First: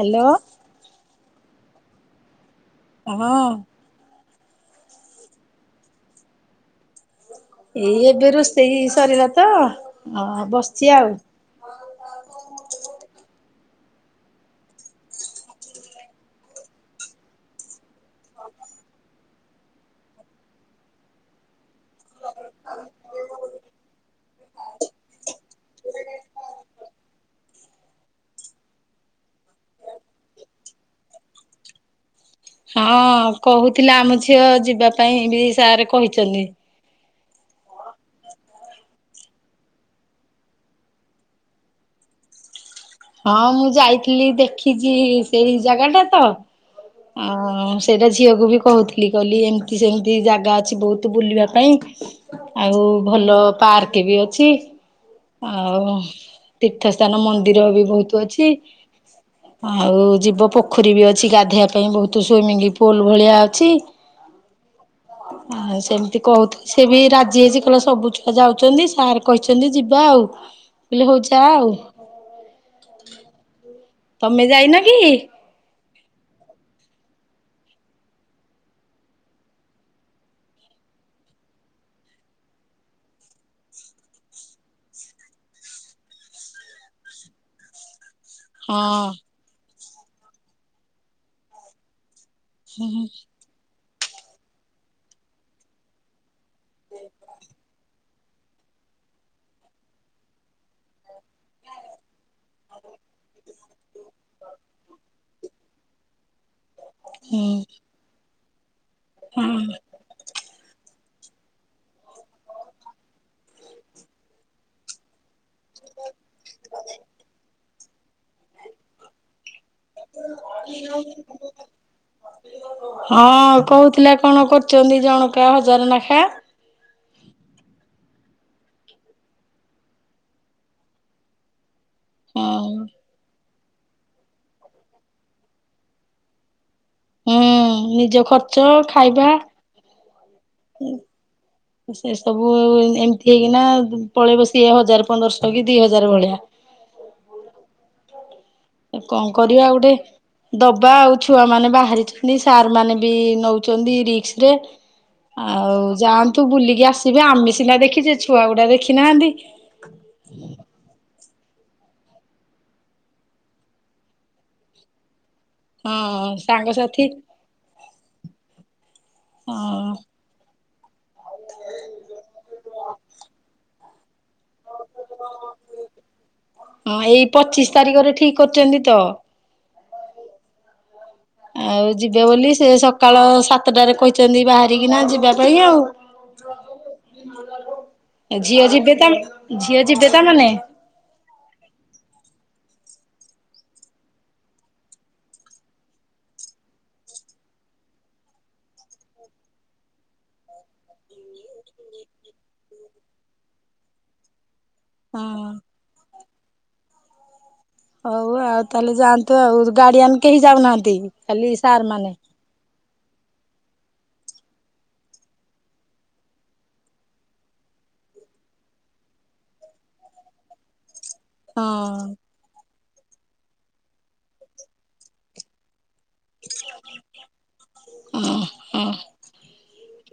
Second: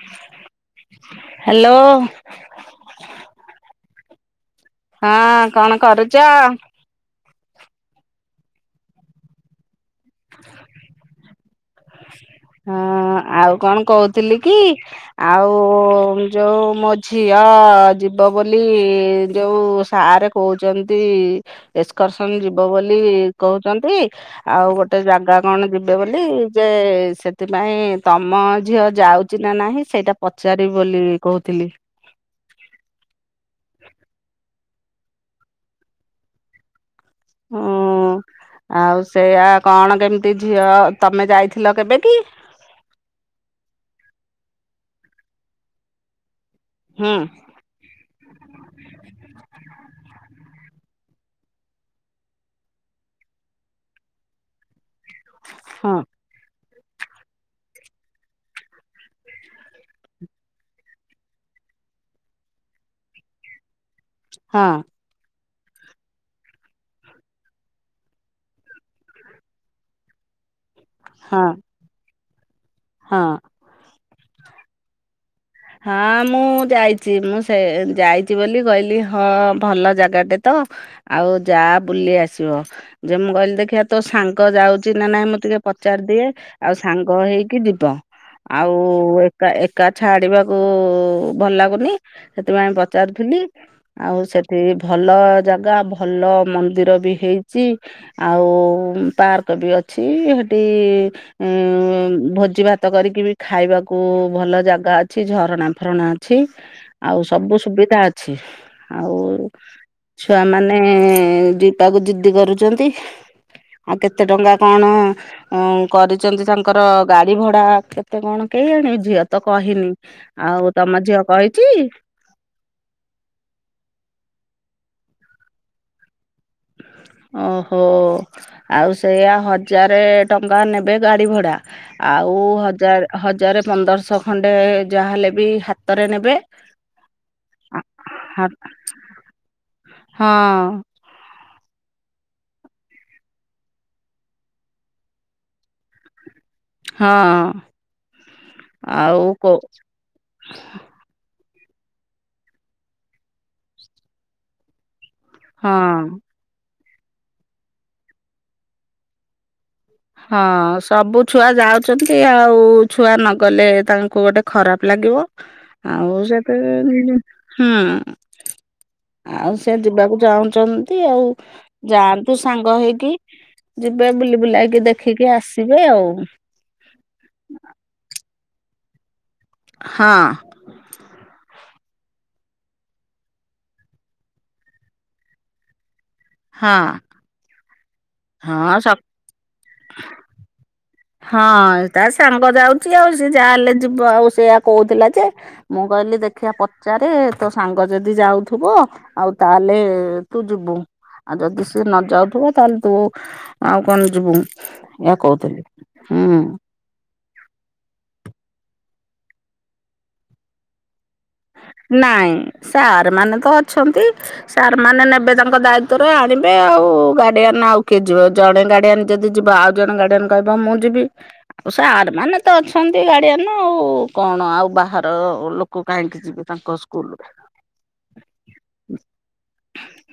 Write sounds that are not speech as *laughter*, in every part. Hello hello କାହ ହଁ କଣ କରୁଛ? ଏଇ ଏବେ ରୋଷେଇ ସରିଲା ତ ଅ ବସିଛି ଆଉ। ହଁ ଆଉ କଣ କହୁଥିଲି କି ଆଉ ଯୋଉ ମୋ ଝିଅ ଯିବ ବୋଲି ଯୋଉ ସାର କହୁଛନ୍ତି ଏକ୍ସର୍ସନ ଯିବ ବୋଲି କହୁଛନ୍ତି। ଆଉ ଗୋଟେ ଜାଗା କଣ ଯିବେ ବୋଲି। ଯେ ସେଥିପାଇଁ ତମ ଝିଅ ଯାଉଛି ନା ନାହିଁ ସେଇଟା ପଚାରିବି ବୋଲି କହୁଥିଲି। ହଁ କହୁଥିଲା ଆମ ଝିଅ ଯିବା ପାଇଁ ବି ସାର୍ କହିଛନ୍ତି। ହୁଁ ଆଉ ସେଇଆ କଣ କେମିତି ଝିଅ ତମେ ଯାଇଥିଲ କେବେ କିି? ହଁ ମୁଁ ଯାଇଥିଲି ଦେଖିଛି ସେଇ ଜାଗା ଟା ତ ହୁଁ ଆଁ। ସେଇଟା ଝିଅକୁ ବି କହୁଥିଲି କହିଲି ଏମତି ସେମତି ଜାଗା ଅଛି ବହୁତୁ ବୁଲିବା ପାଇଁ। ଆଉ ଭଲ ପାର୍କେ ବି ଅଛି। ଆଉ ହଁ ତୀର୍ଥସ୍ଥାନ ମନ୍ଦିର ବି ବହୁତୁ ଅଛି। ହ ଆଉ ଯିବ ପୋଖରୀ ବି ଅଛି ଗାଧେଇଆ ପାଇଁ ବହୁତୁ ସୁଇମିଙ୍ଗ ପୁଲ୍ ଭଳିଆ ଅଛି। ହଁ। ଆ ସେମିତି କହୁଥା ସେ ବି ରାଜି ହେଇଚି କହିଲା ସବୁ ଛୁଆ ଯାଉଛନ୍ତି ସାର୍ କହିଛନ୍ତି ଯିବା ଆଉ। *inaudible* ହିଲି ହଉ ଯା ଆଉ। ହଁ। ତମେ ଯାଇନ କି? ହଁ ମୁଁ ଯାଇଚି ମୁଁ ସେ ଯାଇଚି ବୋଲି କହିଲି ହଁ ଭଲ ଜାଗାଟେ ତ। ଆଉ ଯା ବୁଲି ଆସିବ। ଯେ ମୁଁ କହିଲି ଦେଖିବା ତୋ ସାଙ୍ଗ ଯାଉଚି ନା ନାଇଁ ମୁଁ ଟିକେ ପଚାରି ଦିଏ। ଆଉ ସାଙ୍ଗ ହେଇକି ଯିବା। ଆଉ ହଁ ଏକା ଏକା ଛାଡିବାକୁ ଭଲ ଲାଗୁନି। ସେଥିପାଇଁ ହୁଁ ପଚାରୁଥିଲି। ଆଉ ସେଠି ଭଲ ଜାଗା ଭଲ ମନ୍ଦିର ବି ହେଇଚି। ଆଉ ଉମ୍ ପାର୍କ ବି ଅଛି। ହେଠି ଭୋ ଭୋଜି ଭାତ କରିକି ବି ଖାଇବାକୁ ଭଲ ଜାଗା ଅଛି। ଝରଣା ଫରଣା ଅଛି। ଆଉ ହୁଁ ସବୁ ସୁବିଧା ଅଛି ଆଉ ହଁ। ଛୁଆ ମାନେ ଯୋଉଟାକୁୁ ଜିଦ୍ଦି କରୁଚନ୍ତି। ଆଉ କେତେ ଟଙ୍କା କଣ? ହଁ କରିଚନ୍ତି ତାଙ୍କର ଗାଡି ଭଡା କେତେ କଣ କେଆଣି ଝିଅ ତ କହିନି। ଆଉ ତମ ଝିଅ କହିଚି? ହଁ ଆଉ କହୁଥିଲା କଣ କରୁଚନ୍ତି ଜଣକା ହଜର ନଖା। ଓହୋ ଆଉ ସେଆ ହଜାରେ ଟଙ୍କା ନେବେ ଗାଡି ଭଡ଼ା। ଆଉ ହଁ ହଜାର ହଜାରେ ପନ୍ଦରଶହ ଖଣ୍ଡେ ଯାହା ହେଲେ ବି ହାତରେ ନେବେ। ହୁଁ ନିଜ ହା ଖର୍ଚ୍ଚ ଖାଇବା ହଁ ସେ ସବୁ ଏମତି ହେଇକିନା ଆଉ ପଳେଇବ ସିଏ ହଜାର ପନ୍ଦରଶହ କି ଦି ହଜାର ଭଳିଆ। ହଁ। ଆଉ କଣ କୋଉ କରିବା ଆଉ ଗୋଟେ ଦବା ଆଉ। ଛୁଆ ମାନେ ବାହାରିଛନ୍ତି ସାର୍ ମାନେ ବି ନଉଚନ୍ତି ରିକ୍ସ୍ ରେ। ହଁ। ଆଉ ଯାଆନ୍ତୁ ବୁଲିକି ଆସିବେ। ଆମେ ସିନା ଦେଖିଚୁ ଛୁଆ ଗୁଡା ଦେଖିନାହାନ୍ତି। ହଁ ସବୁ ଛୁଆ ଯାଉଛନ୍ତି ଆଉ ଛୁଆ ନଗଲେ ତାଙ୍କୁ ଗୋଟେ ଖରାପ ଲାଗିବ। ଆଉ ହଁ ସେତ ସାଙ୍ଗସାଥି *unintelligible* ହୁଁ। ଆଉ ସେ ହଁ ଯିବାକୁ ଚାହୁଁଚନ୍ତି ଆଉ। ଯାଆନ୍ତୁ ସାଙ୍ଗ ହେଇକି ଯିବେ ବୁଲି ବୁଲାଇକ୍ ଦେଖିକି ଆସିବେ ଆଉ। ହଁ ଏଇ ପଚିଶ ତାରିଖରେ ଠିକ୍ କରିଚନ୍ତି ତ। ହଁ। ଆଉ ଯିବେ ବୋଲି ସେ ସକାଳ ସାତଟାରେ କହିଚନ୍ତି ବାହାରିକିନା ଯିବା ପାଇଁ ଆଉ। ହଁ। ଝିଅ ହଁ ସବୁ ଯିବେ ତାନେ ଝିଅ ଯିବେ ତାଲେ ନାଇଁ? ହଁ ତାର ସାଙ୍ଗ ଯାଉଛି ଆଉ ସ ଯାହାହେଲେ ଯିବ ଆଉ ସେଆ କହୁଥିଲା ଯେ ମୁଁ କହିଲି ଦେଖିବା ପଚାରେ ତୋ ସାଙ୍ଗ ଯଦି ଯାଉଥିବ ଆଉ ତାହେଲେ ତୁ ଯିବୁ ଆଉ ଯଦି ସିଏ ନ ଯାଉଥିବ ତାହେଲେ ତୁ ଆଉ କଣ ଯିବୁ ୟ ହଁ। କହୁଥିଲି ହୁଁ। ହଉ ଆଉ ତାହେଲେ ଯାଆନ୍ତୁ ଆଉ ଗାଡିଆନ କେହି ଯାଉନାହାନ୍ତି। ଖାଲି ସାର୍ ମାନେ। ନାଇଁ ସାର୍ ମାନେ ତ ଅଛନ୍ତି। ସାର୍ ମାନେ ନେବେ ତାଙ୍କ ଦାୟିତ୍ବରେ ଆଣିବେ ଆଉ ଗାଡିଆନ ଆଉ କିଏ ଯିବ ଜଣେ ଗାଡିଆାନ ଯଦି ଯିବା ଆଉ ଜଣ ଗାର୍ଡିଆନ କହିବ ମୁଁ ଯିବି। ଆଉ ସାର୍ ହଁ ମାନେ ତ ଅଛନ୍ତି ଗାଡିଆନ ଆଉ କଣ ଆଉ ବାହାର ଲୋକ କାହିଁକି? ଯିବେ ତାଙ୍କ ସ୍କୁଲରେ ହଁ ହଁ।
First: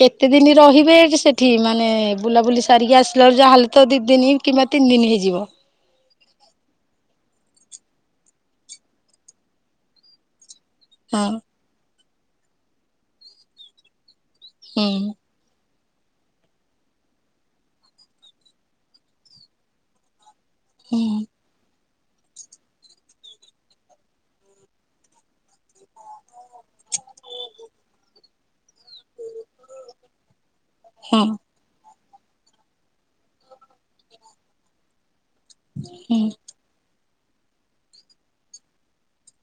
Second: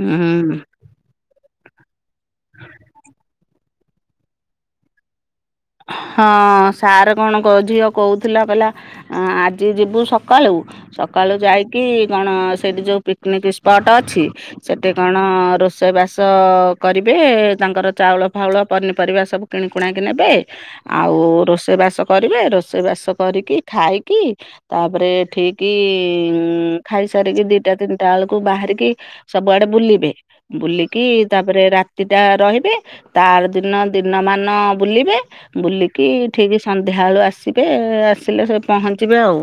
କେତେ ହୁଁ ଦିନ ରହିବେ ଏଠି ସେ ଏଠି ମାନେ ବୁଲାବୁଲି ସାରିକି ଆସିଲାରୁ ଯାହା ହେଲେ ତ ଦିଇ ଦିନ କିମ୍ବା ତିନି ଦିନ ହେଇଯିବ। ହଁ ସାର୍ କଣ କଉ ଝିଅ କହୁଥିଲା କହିଲା ଆଜି ଯିବୁ ସକାଳୁ ସକାଳୁ ହଁ ଯାଇକି କଣ ସେଠି ଯୋଉ ପିକନିକ୍ ସ୍ପଟ ଅଛି। ହୁଁ ସେଠି କଣ ରୋ ସେଇବାସ କରିବେ ତାଙ୍କର ଚାଉଳ ଫାଉଳ ପନିପରିବା ସବୁ କିନିକୁଣିକି କି ନେବେ। ହୁଁ ଆଉ ରୋଷେଇ ବାସ କରିବେ ରୋଷେଇବାସ କରିକି ଖାଇକି ତାପରେ ଠିକି ଉମ୍ ଖାଇସାରିକି ଦିଟା ତିନିଟା ବେଳକୁ ବାହାରିକି ସବୁଆଡେ ବୁଲିବେ ବୁଲିକି ହୁଁ ତାପରେ ରା ଟା ରହିବେ ତାର ଦିନ ଦିନ ମାନ ବୁଲିବେ ବୁଲିକି ହୁଁ ଠିକ ସନ୍ଧ୍ୟାବେଳୁ ଆସିବେ ଆସିଲେ ସେ ପହଞ୍ଚିବେ ଆଉ।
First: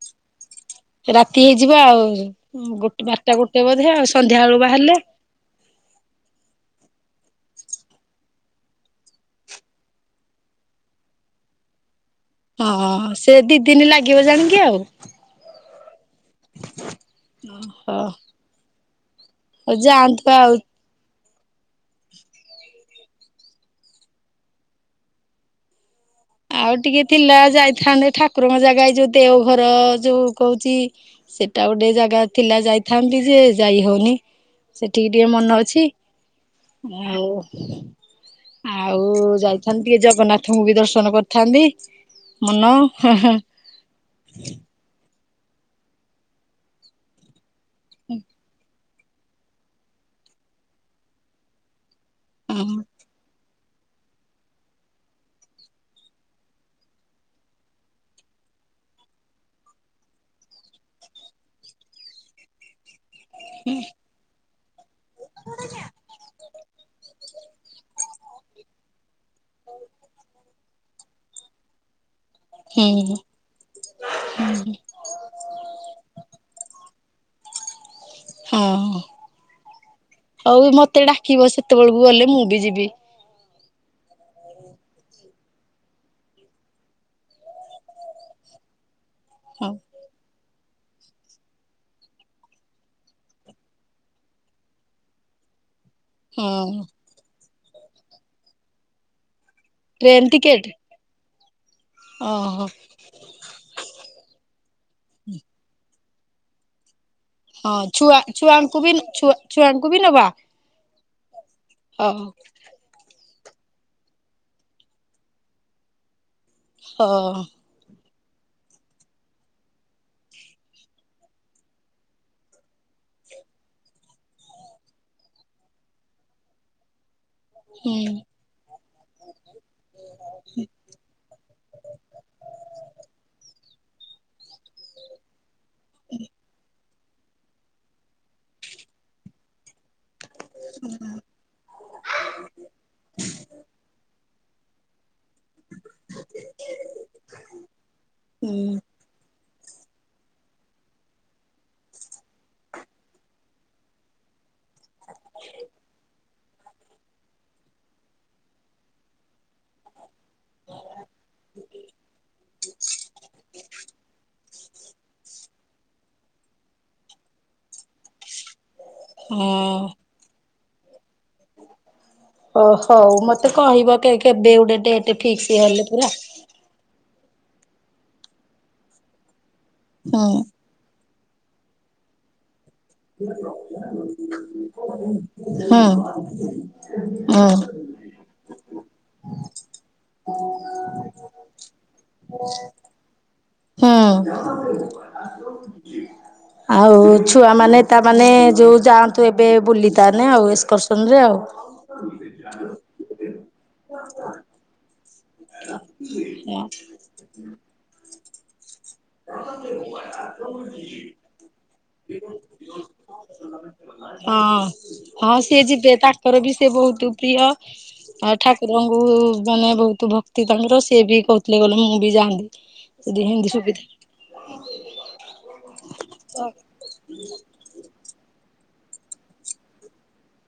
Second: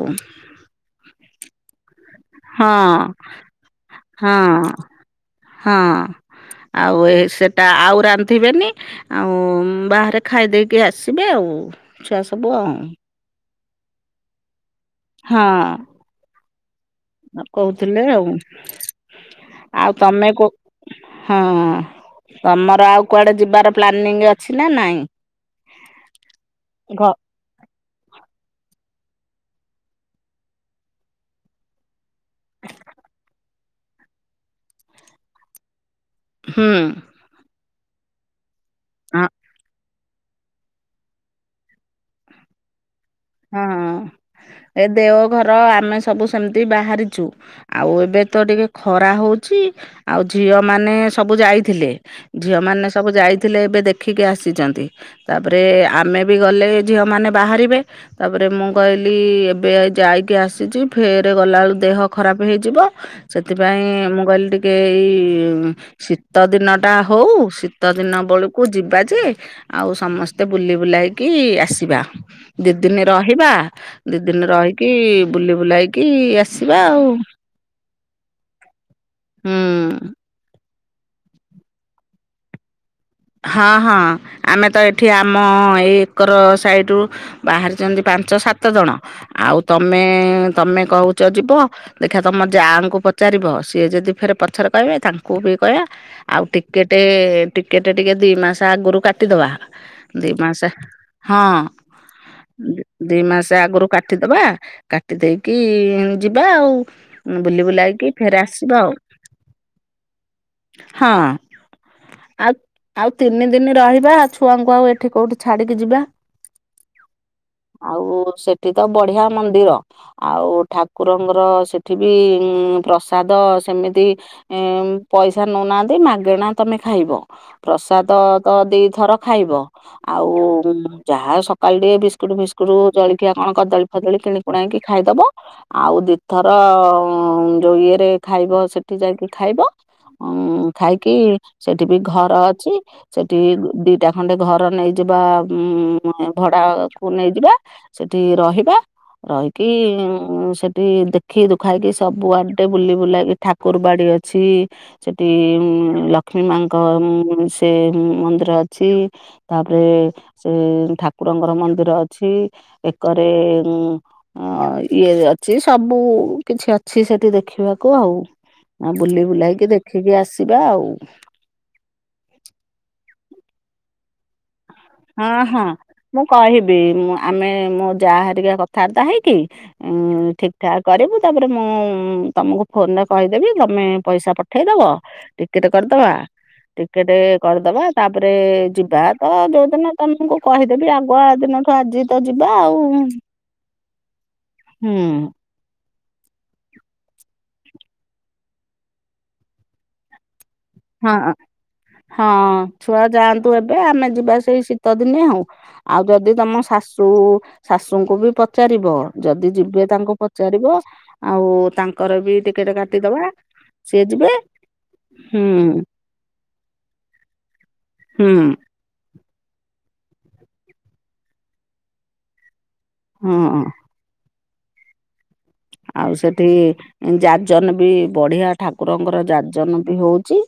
ରାତି ହେଇଯିବ ଆଉ ହଁ ଗୋଟେ ବାରଟା ଗୋଟେ ବୋଧେ ଆଉ ହଁ ସନ୍ଧ୍ୟା ବେଳୁ ବାହାରିଲେ। ହଁ ଆଉ ଏ ସେଟା ଆଉ ରାନ୍ଧିବେନି। ଆଉ ବାହାରେ ଖାଇ ଦେଇକି ଆସିବେ ଆଉ ଛୁଆ। ସବୁ ଆଉ। ହଁ ସେ ଦି ଦିନ ଲାଗିବ ଜାଣିକି ଆଉ। ହଁ କହୁଥିଲେ ହଁ ଆଉ ହଉ ଆଉ ତମେ ଯାଆନ୍ତୁ କ ଆଉ ହଁ ତମର ଆଉ କୁଆଡେ ଯିବାର ପ୍ଲାନିଂ ଅଛି ନା ନାଇଁ? ଆଉ ଘ ଟିକେ ଥିଲା ଯାଇଥାନ୍ତେ ଠାକୁରଙ୍କ ଜାଗା ଯୋଉ ଦେଓଘର ଯୋଉ କହୁଛି। ସେଟା ଗୋଟେ ଜାଗା ଥିଲା ଯାଇଥାନ୍ତି ଯେ ଯାଇ ହଉନି ସେଠିକି ଟିକେ ମନ ଅଛି। ହୁଁ ହାଉ ହଁ। ଆଉ ଯାଇଥାନ୍ତି ଟିକେ ଜଗନ୍ନାଥଙ୍କୁ ବି ଦର୍ଶନ କରିଥାନ୍ତି ମନ ହୁ ହୁ। ହଁ ଏ ଦେଓଘର ଆମେ ସବୁ ସେମିତି ବାହାରିଛୁ। ଆଉ ଏବେ ତ ଟିକେ ଖରା ହଉଛି ଆଉ ଝିଅ ମାନେ ସବୁ ଯାଇଥିଲେ। ହଁ ଝିଅମାନେ ସବୁ ଯାଇଥିଲେ ଏବେ ଦେଖିକି ଆସିଛନ୍ତି। ତାପରେ ଆମେ ବି ଗଲେ ଝିଅ ମାନେ ବାହାରିବେ ତାପରେ ମୁଁ କହିଲି ଏବେ ଯାଇକି ଆସିଛି ଫେର ଗଲାବେଳୁ ଦେହ ଖରାପ ହେଇଯିବ। ସେଥିପାଇଁ ମୁଁ କହିଲି ଟିକେ ଏଇ ଶି ଶୀତ ଦିନ ଟା ହଉ ଶୀତ ଦିନ ବଳୁ କୁ ଯିବା ଯେ ଆଉ ସମସ୍ତେ ବୁଲି ବୁଲାଇକି ଆସିବା। ଦିନ ହଁ ରହିବା ଦିଦିନ ରହିକି ବୁଲି ବୁଲାଇକି ଆସିବା ଆଉ। ହଁ ହୁଁ ହଉ ମତେ ଡାକିବ ସେତେବେଳକୁ ଗଲେ ମୁଁ ବି ଯିବି। ହଁ ହଁ ଆମେ ତ ଏଠି ଆମ ଏଇ ଏକର ସାଇଡ଼ରୁ ବାହାରିଛନ୍ତି ପାଞ୍ଚ ସାତ ଜଣ ଆଉ ହଉ ତମେ ତମେ କହୁଛ ଯିବ। ଦେଖିବା ତମ ଯା ଙ୍କୁ ପଚାରିବ ସିଏ ଯଦି ଫେରେ ପଛରେ କହିବେ ତାଙ୍କୁ ବି କହିବା। ଆଉ ହଁ ଟିକେଟେ ଟିକେଟେ ଟିକେ ଦି ମାସ ଆଗରୁ କାଟିଦବା। ଟ୍ରେନ ଦି ମାସେ ଟିକେଟ ହଁ ଓହୋ ଦି ଦି ମାସେ ଆଗରୁ କାଟିଦବା କାଟି ଦେଇକି ଯିବା ଆଉ। ବୁଲି ହଁ ବୁଲାଇକି ଛୁଆ, ଫେରେ ଆସିବା ଛୁଆଙ୍କୁ ଆଉ ବି ଛୁଆ ଛୁଆଙ୍କୁ ବି ନବା? ହଁ। ଓହୋଃ। ଆଉ ଆଉ ତିନି ଦିନି ରହିବା ଛୁଆଙ୍କୁ ଆଉ ଏଠି କୋଉଠି ଛାଡିକି ଯିବା। ହଅ-ଅ। ଆଉ ସେଠି ତ ବଢିଆ ମନ୍ଦିର। ଆଉ ଠାକୁରଙ୍କର ସେଠି ବି ଉଁ ପ୍ରସାଦ ସେମିତି ଏଁ ପଇସା ନଉ ନାହାନ୍ତି ମାଗେଣା ତମେ ଖାଇବ ହୁଁ ପ୍ରସାଦ ତ ଦିଥର ଖାଇବ। ଆଉ ଯାହା ସକାଳେ ଟିକେ ବିସ୍କୁଟ ଫିସ୍କୁଟ ଜଳଖିଆ କଣ କଦଳୀ ଫଦଳୀ କିଣି ପୁଣାଇକି ଖାଇଦବା ଆଉ ଦିଥର-ଅ-ଅ-ଅ ଯୋଉ ଇଏ ଖାଇବ ସେଠି ଯାଇକି ଖାଇବ, ଉଁ ଖାଇକି ସେଠି ବି ଘର ଅଛି ସେଠି ଦିଟା ଖଣ୍ଡେ ଘର ନେଇଯିବା ଉଁ-ଉଁ-ଉଁ ଭଡାକୁ ନେଇଯିବା ସେଠି ହୁଁ ରହିବା। ରହିକି ସେଠି ଦେଖି ଦୁଖାକି ସବୁ ଆଡେ ବୁଲିବୁଲାକି ଠାକୁରବାଡ଼ି ଅଛି ସେଠି-ଇ-ଇ ଉଁ ଲକ୍ଷ୍ମୀ ମାଆଁ ଙ୍କ ସେ ମନ୍ଦିର ଅଛି। ତାପରେ ସେ ଠାକୁରଙ୍କର ମନ୍ଦିର ଅଛି ଏକରେ ଉଁ ଅଁ- ଅଁ ଇଏ ଜାନ୍ ଅଛି ସବୁ କିଛି ଅଛି ସେଠି ଦେଖିବାକୁ ଆଉ, ଆଉ ହଁ। ବୁଲିବୁଲାକି ଦେଖିକି ଆସ୍ ଯିବା ଆଉ। ଓ ହଉ, ମତେ କହିବ କେ କେ କେବେ ଗୋଟେ ଡେଟ୍। ହଁ ହଁ, ମୁଁ କହିବି ମୁଁ ଆମେ ମୋ ଯାଆ ହେରିକା କଥାବାର୍ତ୍ତା ହେଇକି ହୁଁ ଠିକ୍ ଠାକ୍ କରିବୁ ତାପରେ ମୁଁ ତମକୁ ଫୋନରେ କହିଦେବି ତମେ ପଇସା ପଠେଇଦବ ଟିକେଟ୍ ହୁଁ କରିଦବା। ଟିକେଟ ହୁଁ ହୁଁ। କରିଦବା ତାପରେ ଯିବା। ତ ଯୋଉଦିନ ତମକୁ କହିଦେବି ଆଗୁଆ ଦିନଠୁ ଆଜି ତ ଯିବା ଆଉ। ହୁଁ। ହୁଁ‌। ଆଉ ଛୁଆମାନେ ତା ମାନେ ଯୋଉ ଯାଆନ୍ତୁ ଏବେ ବୁଲି ତାନେ ଏକ୍ସକରସ ହଁ, ହଁ ଛୁଆ ଯାଆନ୍ତୁ ଏବେ ଆମେ ଯିବା ସେଇ ଶୀତଦିନେ ଆଉ। ଆଉ ଯଦି ତମ ଶାଶୁ, ଶାଶୁଙ୍କୁ ବି ପଚାରିବ। ଯଦି ଯିବେ ତାଙ୍କୁ ପଚାରିବ ଆଉ ତାଙ୍କର ବି ଟିକେଟ କାଟିଦବା। ସିଏ ଯିବେ ହଁ, ହଁ ହୁଁ ସିଏ ଯିବେ ତାଙ୍କର ବି ସେ ବହୁତ ପ୍ରିୟ, ହୁଁ ଠାକୁର୍। ରଙ୍କୁ ମାନେ ବହୁତ ଭକ୍ତି ତାଙ୍କର, ସିଏ ବି କହୁଥିଲେ ଗଲେ ମୁଁ ବି ଯାଆନ୍ତି। ଯଦି ହିନ୍ଦୀ ହଁ। ସୁବିଧି ଆଉ ସେଠି ଯାଜନ ବି ବଢିଆ। ଠାକୁରଙ୍କର ଯାଜନ ବି ହଉଛି।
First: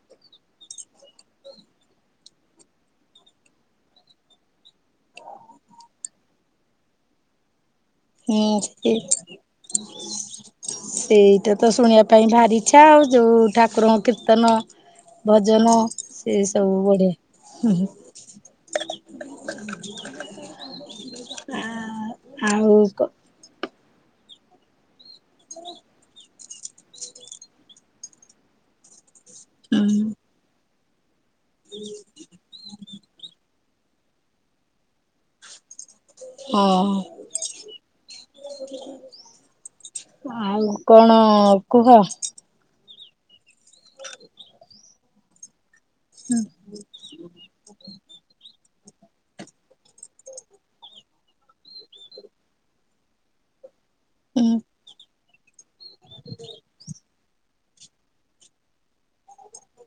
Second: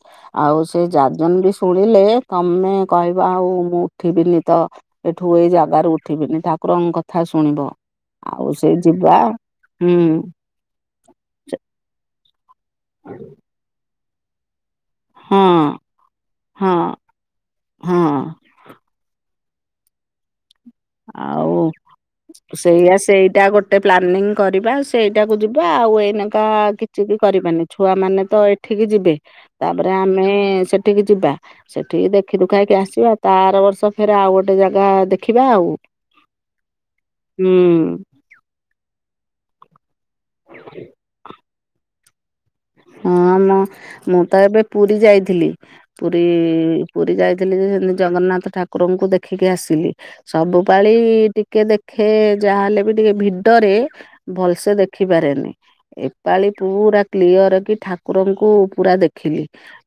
ଆଉ ସେ ଯାଜନ ବି ଶୁଣିଲେ ତମେ କହିବ ଆଉ ମୁଁ ଉଠିବିନି ତ। ଏଠୁ ଏଇ ଜାଗାରୁ ଉଠିବିନି ଠାକୁରଙ୍କ କଥା ଶୁଣିବ ଆଉ ସେ ଯିବା। ହୁଁ ସେଇଟା ତ ଶୁଣିବା ପାଇଁ ଭାରି ଇଚ୍ଛା, ଆଉ ଯୋଉ ଠାକୁରଙ୍କ କୀର୍ତ୍ତନ ହଁ। ଭଜନ ସେ ହଁ ସବୁ ବଢିଆ। ହୁଁ ହୁଁ। ହଁ ଆଉ ଆଉ ସେଇଆ କ ସେଇଟା ଗୋଟେ ପ୍ଲାନିଂ କରିବା। ସେଇଟାକୁ ଯିବା ଆଉ ଏଇନେକା କିଛି ବି କରିବାନି ଛୁଆମାନେ ତ ଏଠିକି ଯିବେ। ତାପରେ ଆମେ ସେଠିକି ଯିବା ସେଠିକି ଦେଖ୍ ଦେଖିଦୁଖାକି ଆସିବା ତା ଆର ବର୍ଷ ଫେରେ ଆଉ ଗୋଟେ ଜାଗା ଦେଖିବା ଆଉ। ହଁ। ହୁଁ। ଆଉ କଣ କୁହ? ହଁ ମଁ, ମୁଁ ତ ଏବେ ପୁରୀ ଯାଇଥିଲି ପୁରୀ ପୁରୀ ଯାଇଥିଲି ଯେ ସେମିତି ଜଗନ୍ନାଥ ଠାକୁରଙ୍କୁ ଦେଖିକି ଆସିଲି। ସବୁ ପାଳି ଟିକେ ଦେଖେ ଯାହାହେଲେ ବି ଟିକେ ଭିଡରେ। ହୁଁ ଭଲସେ ଦେଖିପାରେନି ଏପାଳି ପୁରା କ୍ଲିୟର କି ଠାକୁରଙ୍କୁ ପୁରା ଦେଖିଲି।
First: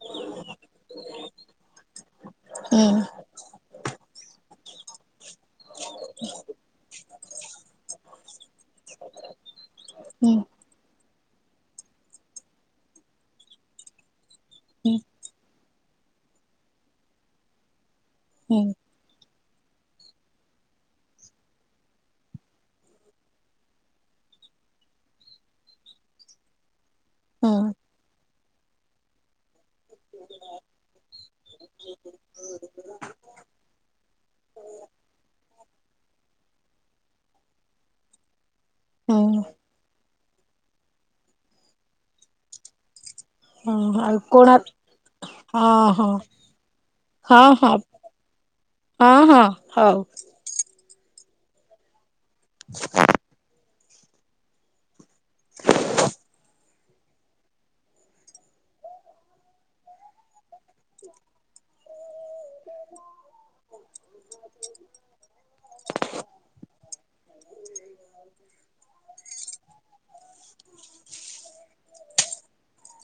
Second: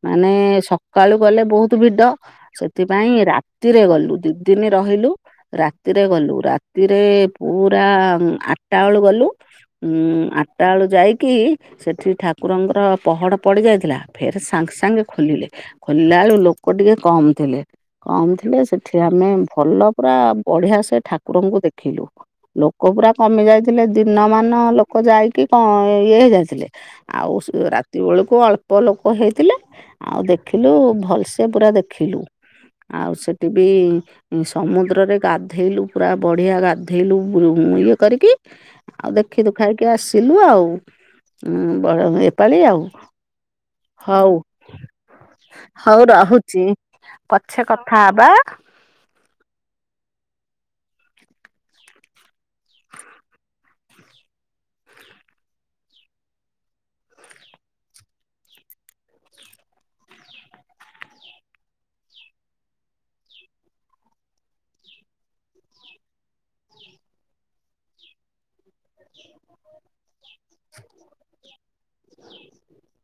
ମାନେ ସକାଳୁ ଗଲେ ବହୁତ ଭିଡ, ହୁଁ ସେଥିପାଇଁ ରା ତିରେ ଗଲୁ ଦି ଦିନ ରହିଲୁ। ରାତିରେ ଗଲୁ, ରାତିରେ ପୁରା ଆଠଟା ବେଳୁ ଗଲୁ। ଉଁ ଉଁ, ହୁଁ ଆଠଟା ବେଳୁ ଯାଇକି ସେଠି ଠାକୁରଙ୍କର ପହଡ ପଡି ଯାଇଥିଲା ଫେରେ ସାଙ୍ଗେ ହୁଁ ସାଙ୍ଗେ ଖୋଲିଲେ। ଖୋଲିଲା ବେଳୁ ଲୋକ ଟିକେ କମ୍ ଥିଲେ, କମ୍ ଥିଲେ ହୁଁ ସେଠ୍ ଏଠି ଆମେ ଭଲ ପୁରା ବଢିଆସେ ଠାକୁରଙ୍କୁ ଦେଖିଲୁ। ଲୋକ ପୁରା କମି ଯାଇଥିଲେ ଦିନ ମାନ ଲୋକ ଯାଇକି କଣ ଇଏ ହେଇଯାଇଥିଲେ। ଆଉ ହୁଁ ସେ ରାତି ବେଳକୁ ଅଳ୍ପ ଲୋକ ହେଇଥିଲେ। ଆଉ ଦେଖିଲୁ ଭଲସେ ପୁରା ଦେଖିଲୁ। ଆଉ ସେଠି ବି ସମୁଦ୍ରରେ ଗାଧ୍ ଧେଇଲୁ ପୁରା ବଢିଆ ଗାଧେଇଲୁ ଇଏ କରିକି, ଆଉ ହୁଁ ଦେଖିଦୁଖାକି କି ଆସିଲୁ ଆଉ, ଉଁ ବଳ ଏପାଳି ଆଉ। ଓହୋଃ ଆଉ ହଉ କୋଣ୍ ହଉ ରହୁଛି, ପଛେ କଥା ହବା। ହଁ-ହଁ ହଉ। ହଁ *unintelligible* *unintelligible* *unintelligible* *inaudible*